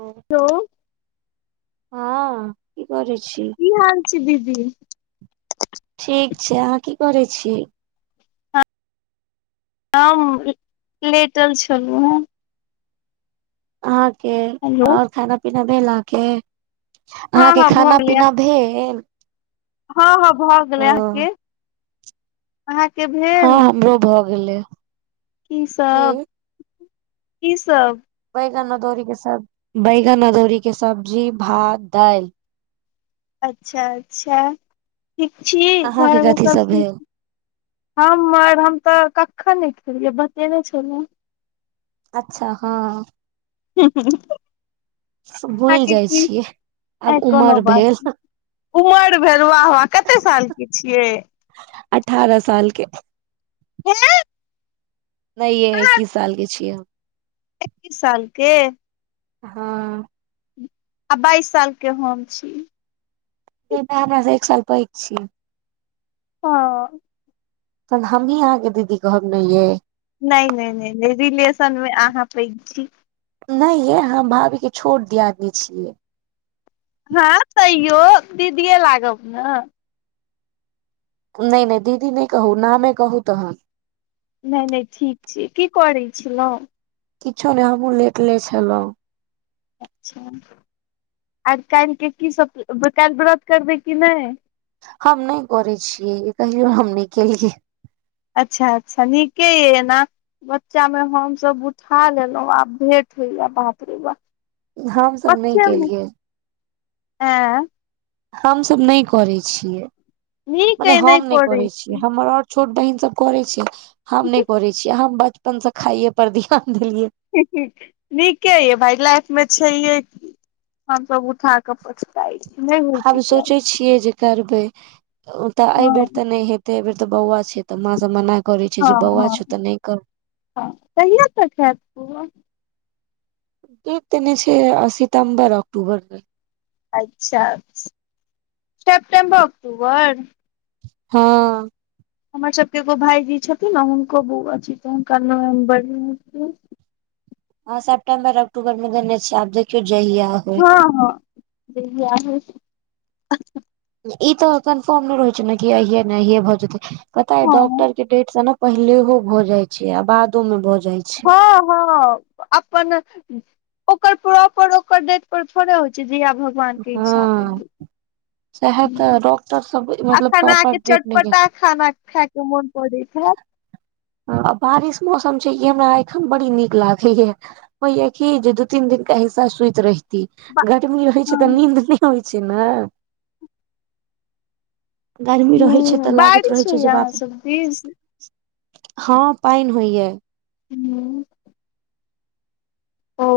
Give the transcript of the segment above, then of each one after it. हुँ हेलो। हँ की करैय छी। की हाल छै दीदी। ठीक छै, अहाँ की करैय छी। हम लेटल छलहुँ है। अहाके हेलो और खाना पीना भेल आहाँके। हँ अहाँके हँ भऽ खाना गेलै पीना भेल। हँ - हँ भऽ गेलै ओ अहाँके -अहाँके भेल। हँ हमरो भऽ गेलै। की सब - की सब। बैगन अदौरी के सब्जी भात दाईल। अच्छा - अच्छा ठीक छी, अहाँके घरमे कथी सभ सब भेल ठीक। हमर हम तऽ कखन नहि खेलियै बतेने छलऊ। अच्छा हँ। [unintelligible] भूलि अहाँके जाइ की छियै आब अ कोनो उमर बात भेल नै। उमर भेल वाह वा कते साल के छियै। अठारह सालके। हँ। नई ये एकीस साल के छियै। पी सालके। [unintelligible] हँ। आब बाइस सालके हम छी। तहैन तऽ आंहा हमरा से एक साल पैघ छी। हँ। तहन हमही अहाँके दीदी कहब ने ये। नै- नै-नै रिलेशन मे अहाँ पैघ छी। नै ये आंहा भाभी के छोट दियादनी छियै। हँ तैयो दीदिे लागब ने। नै- नै दीदी नै कहू नामे कहू तहन। नै- नै ठीक छी की करै छलहुँ‌। किछो नै हमहुूँ लेट ले छलहुँं। अच्छा आर काल्हिके की सब काल्हि व्रत करबै कि नै। हम न करै छियै कहियो हम नै केलियै। अच्छा- अच्छा नीके यऽ एना। बच्चा मे हम-सब उठा लेलहुँ आब भेंट होइया बाप रे बाप। हमसभ नहि बच्चे में केलियै आँ। हम-सब नै करै छियै नीक मने अइ नहि हम नै करै छियै छी हमर और। छोट बहिन सब करे छै, हम नै करे छियै हम बचपन से खाइे पर ध्यान देलियै। नीके ये भाय लाइफ मे छैहेकि हमस उठाके पछताई छी, नै होइ छै कैल। छिये जे करबे ओ तऽ हँ एबर ते नहि हेते ए बेर तऽ बौआ छै तऽ माँ सब मना करै छै हँ जे बौआ छौ तऽ नहि कर - हँ कहिय तक हैत बौआ। डेट देनै छै सितम्बर अक्टूबर तक। अच्छा। सेप्टेम्बर अक्टूबर। हँ। हमर सबके एगो भायजी छथिन ने हुनको बौआ छै तऽ हुनका नवम्बर में हेतै। हँ सेप्टम्बर अक्टूबर मे देने छै आब देखियो जहिया होय। हँँ-हॅं जहिया होय। ई तऽ कन्फर्म नहि रहै छै ने, कि अहिये ने अहिये भऽ जेतै पता हँ डॉक्टर के डेट से ने पहिलेहो भ जाय छै, आ बादो में भऽ जाय छै। हँ- हँ। अपन, ओकर प्रॉपर डेट ओकर डेट पर, थोड़े होइ छै जहिया भऽ गेल। भगवानके इच्छा हँ सएह तऽ डॉक्टर सब मतलब अखन, प्रॉपर अहाँके डेट नहि दै चटपटा खाना खा के मोन करेत हैत। आ बारिश मौसम छै, ई हमरा एखन बड़ी नीक लागैया। होया की, जे दू-तीन दिनके, हिसा सुईैत रहि। गरमी रहै छै त, हँ नीन्द नहि होइ छै ने। गर्मी रहैत छै तऽ, लगैत रहैत छै, जे बाप रे तीज। हँ पाइन होइया। हूँ। ओ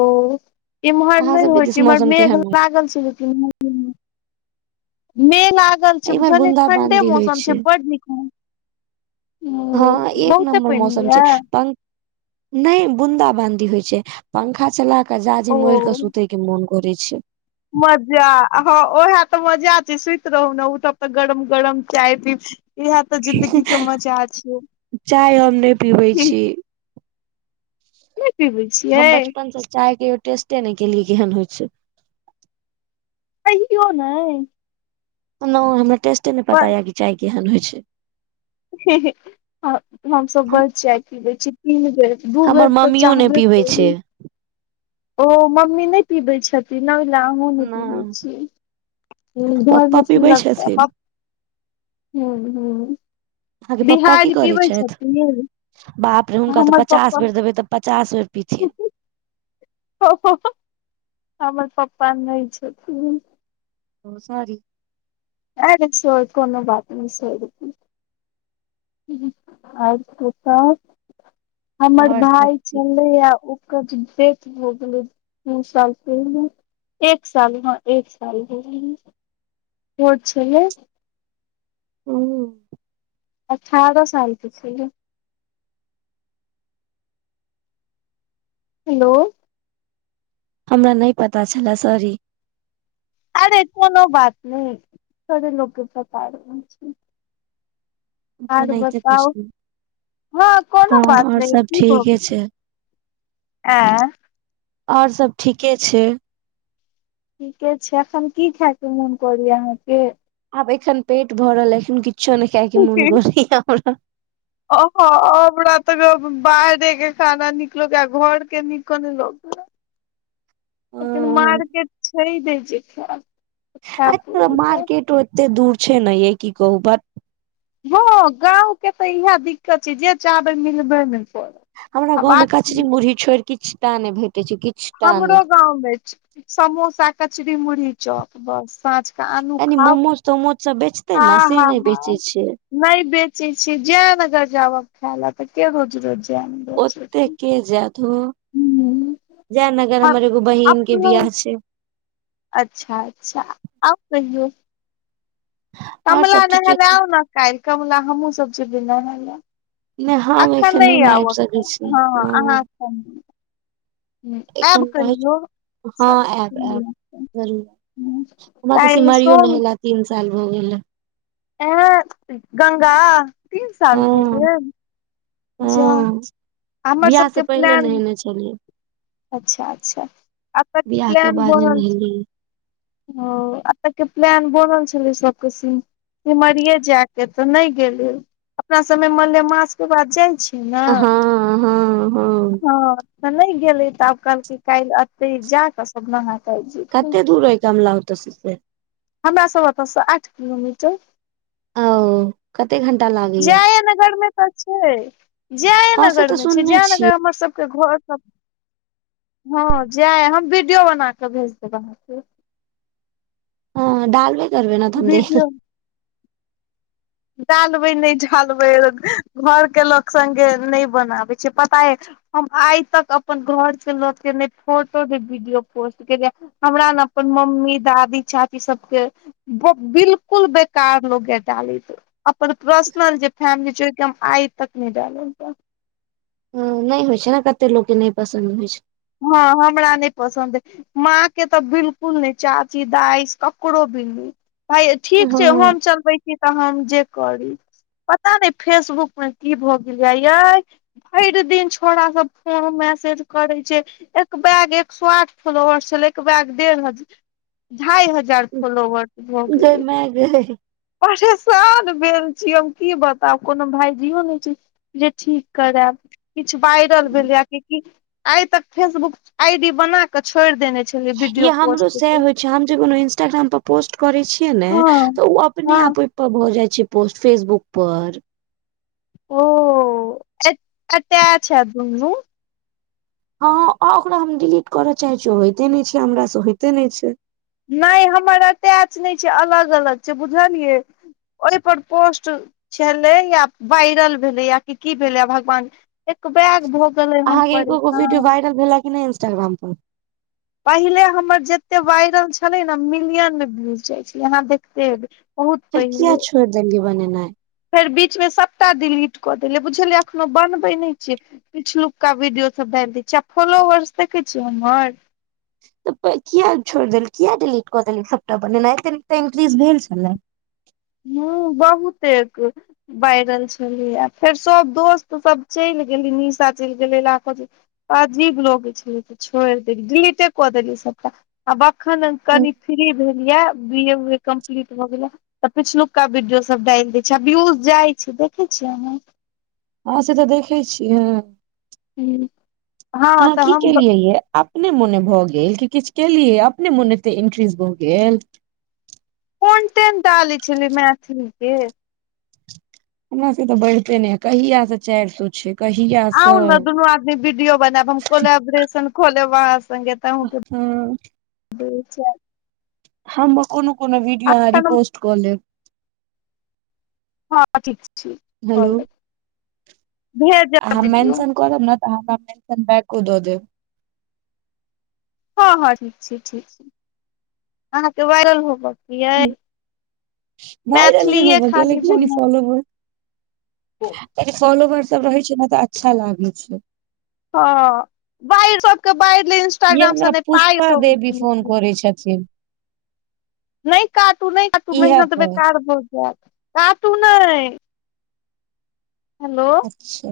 इमहर अहाँ नहि सबके होइ दिस छै, इमहर मौसम मेघ केहन अइ लागल छै, जे मेघ लागल छै इम्हर बुझलियै, बूंदा ठणडे बांदी होइ मौसम छै, बड नीक हँ, एक बहुते नम्बर पानि मौसम होइया छै, पं नय बूंदा बांदी होइ छैय, पंखा चला क ओ जाजीम ओढ़ि क सुतय के मोन करय छैय। मजा हँ ओहे त मजा छैय सुइत रहू ने उठब त गरम- गरम चाय पीब। इहे त जिंन्दगीके मजा चाय हम नहि पीबै छियै। छी पीबै हम बचपन से चाय कहियो टेस्टे नय केलियै केहन होइ छैय। कहियो नय। नय हमरा टेस्टे नय पर पता य कि चाय केहन होइ छैय। ह हमसभ हम बड़ चाय पी लैय छी तीन बेर, दू बेर त चाहबे करी छैय। ओ मम्मी नय पीबै छथि। [unintelligible] एनाहु नए पीबैय नहि छी, घर पप्पा में पीबै पीलैथ छथिन प हूँ-हूँ। अहाँके पप्पा की करैय छैथ। छथिन बाप रे हुनका त पचास बेर देबै त पचास बेर पिथीन। ह-ह-ह हमर पप्पा नय छथिन। ओ साॅरी। अरे [unintelligible] कोनो बात नहि सॉरी के। आर कियो छैथ। हमर आओर सब भाय ठीक छलैये ओ करा त डेथ भो गेलै, [unintelligible] साल पहिले। एक साल हँ एक साल भेलय हैं, छोट छेलय। ओ। अठारह सालके छेलैय। हेलो। हमरा नय पता छले सॉरी। अरे कोनो बात नय, थोरे लोकके पता रहै छैय। तऽ आर ओनाहिते बताउ, पुछलु हँ कोनो हँ बात और नय सब की भ ठीके गेलै। छै एँ। और सब ठीके छैय। ठीके छैय एखन की खायके मोन करैया अहाँके। आब एखन पेट भरल अइ एखन किछो नय खाइके मोन करैया हमरा। ओहो हमरा त रोज बाहरेके खाना नीक लोगैया घरके नीको नय लगैया। लेकिन मार्केट छैय नय जे खैब। एतऽ मारकेटो एते दूर छैय ने यै की कहू भट हँ गाँंवके त इहे दिक्कत छैय जे चाहवइ मिलबे ने करत। हमरा आब गाँवमे आब कचरी मुुरही छोइड़ किछ टा नय भेटैत छै किछ टा हमरो नहि गाँंवमे समोसा, कचरी, मुुरही, चौप बस साँझ त आनु कनि खाउ मोमोज तोमोज सब बेचते ने हँ- से नहि हँ-हँ। बेचै छै नय बेचै छैय जयनगर जाउ आब खाय लै त के रोज- रोज जै ओते के जैत ओ, जयनगर आ हमर एगो बहिनके बिआाह छैय। अच्छा-अच्छा आउ कहियौ। और कमला सब नहाय ठीके ल छै आउने काइल कमला हमहूँसभ जेबय नहाय ल। नहि हम अखन एखन नहि ने आउ आबि सकै अखन, छी हँ अहाँ अखन ह एब एखन रहै छी कहियौ। हँ आयब आयब जरूर हमरा तऽ काल्हि सिमरियो सोम। नहेला तीन साल भऽ गेल हैं। एं गंगा तीन साल भऽ हँ गेल जा। हँ हमर बियाह से सबके पहिले प्लान नहेने छलियै। अच्छा- अच्छा आब तऽ बियाह के प्लान बाद नै बनल छै। नहेलियै ओ एत के प्लान बनल छलै सबक स सिमरिये जाय के, तऽ ने गेले अपना सबमे मलेमास के बाद जाइ छै। हँ- हँ- हँ। तऽ नै गेलै तऽ आब कहलक काल्हि एते जा कऽ नाहा के आयब जेबै। कते दूर अय कमला ओतऽ सं हमरा सब ओतऽसँ आठ किलोमीटर। ओ क कते घणटा लागै जय नगर में तऽ छै। हँ से जयनगर तऽ में छै सुनने छियै जयनगर हमर सबके घर स हँ जाय हम वीडियो बना के भेज देब अहाँके। हँ डालबे करबे ने तऽ हम देख वीडियो डालबै नै डालबै घर के लोक सङ्गे नहि बनाबै छै पता यऽ हम आइ तक अपन घर के लोक के ने फोटो ने वीडियो पोस्ट केेलयऽ। हमरा ने अपन मम्मी दादी चाची सबके बिलकुल बेकार लगे डालैत। अपन पर्सनल जे फैमिली छै, ओहि आइ तक नहि डाललये। नै होइ छै ने कते लोक के नै पसन्द होइ छै। हँ-हॅं हमरा नहि पसन्द अय। माँ के तऽ बिलकुल नै, चाची दाइ ककरो भी नै। भाय ठीक छै हँ हम चलबै छी तऽ हम जे करी। पता नै फेसबुक मे की भऽ गेल यऽ यै। भैर दिन छोड़ा सब फोन मैसेज करे छै। एक बैग एक सए आठ फ्लोवर छल एक बैग डढ़ हजार ढाइ हजार। जार फोलोवर्स भऽ गेलै। अंय गे। परेशान भेल छी हम की बताउ, कोनो भायजियो नै छै। जे ठीक करयब किछु वायरल भेलैए कि आइ तक फेसबुक आई डी बना कऽ छोड़ि देने छलियै ई वीडियो हमरो पोस्ट कऽ सएह के। होइ हम जे कोनो इंस्टाग्राम पर पोस्ट करे छियै ने हँ तऽ ओ अपने हँ आप भऽ जाइ छै पोस्ट फेसबुक पर। ओ अटैच हैत दुनू। हँ ओकरा हम डिलीट करऽ चाहैत छियै, ओ होइते नै छै हमरा से होइते नै छै। नै हमर अटैच नै छै, अलग- अलग छै बुझलियै। ओहिपर पोस्ट छलै या वायरल भेलै या कि की भेलै भगवान एक बैग भो अहाँके एकोगो वीडियो वायरल भेला कि नै इंस्टाग्राम पर? पहिले हमर जते वायरल छलै ने, मिलियन व्यू जाइ छलै अहाँ देखते हेबै। बहुत फेर किया पहिले छोड़ देलयै बनेनै? फेर बीच में सबटा डिलीट कऽ देलियै बुझलियै, एखनो बनबै नहि छियै। पीछलुका वीडियो सबडाल दै छीये आ फॉलोवर्स देखै छियै हमर। तऽ किया छोड़ि देल किया डिलीट कऽ देल सबटा बनेनायी ऐते निक त इन्क्रीज भेल छलै। हूँ बहुतेक। बाजरल छलै आ फेर सभ दोस्त सभ चलि गेलै निशा चलि गेलै लखो अजीब लगैई छलैय त छोड़ि देलीये डीलीटे क देखिये सबटा। आब एखन कनि फ्री भेल यए बी ए उ ए कम्प्लीट भऽ गेलै तऽ पिछलुका वीडियो सब डालि दै छै आ व्यूज जाइ छै देखै छियै नै। हँ से तऽ देखै छियै ह। हुं। अहाँ की केलियै ये? अपने मोने भऽ गेल कि किछ केलियै अपने मोने एते एंट्रीज भऽ गेल। कंटेंट डालैय छलियै मैथिली के। हमरा सब के त बढ़ते नय या कहिया से चारि सो छै। कहिया से आउ ने दुनू आदमी वीडियो बनायब हम कोलबरेशन कोलेब आहाँ संगे। हँ [inaudible] हम कोनो कोनो वीडियो अहाँ एखन हम रिपोस्ट कऽ लेब। हँ ठीक छै कऽ हेलो लेब भेज देब अहाँ बीडिय। मेंशन करब ना त अहाँ हमरा मेंशन बैको दऽ देब। हँ हँ ठीक छी ठीक छी अहाँके वायरल होब यै वायरल नहि मैथिलीए होबऽ खाली बन कियाकी फॉलोवर सब रहै छै ने तऽ अच्छा लागै छै। ह बाढ़ सबके बाढ़ि ले ये इंस्टाग्राम से हमरा नहि पाइ पुष्पा अबय देवी छै ने कीछ। [unintelligible] छथिन। नइ काटू नइ काटू इहे मेहनत पर बेकार भऽ जायत काटू नइ। हेलो। अच्छा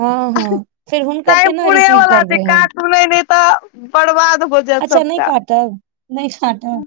हँ हँ फेर हुनकर केना रिसीव करबै हम? सुनैय नहि तऽ बर्बाद भ अच्छा नहि काटब नहि काटब।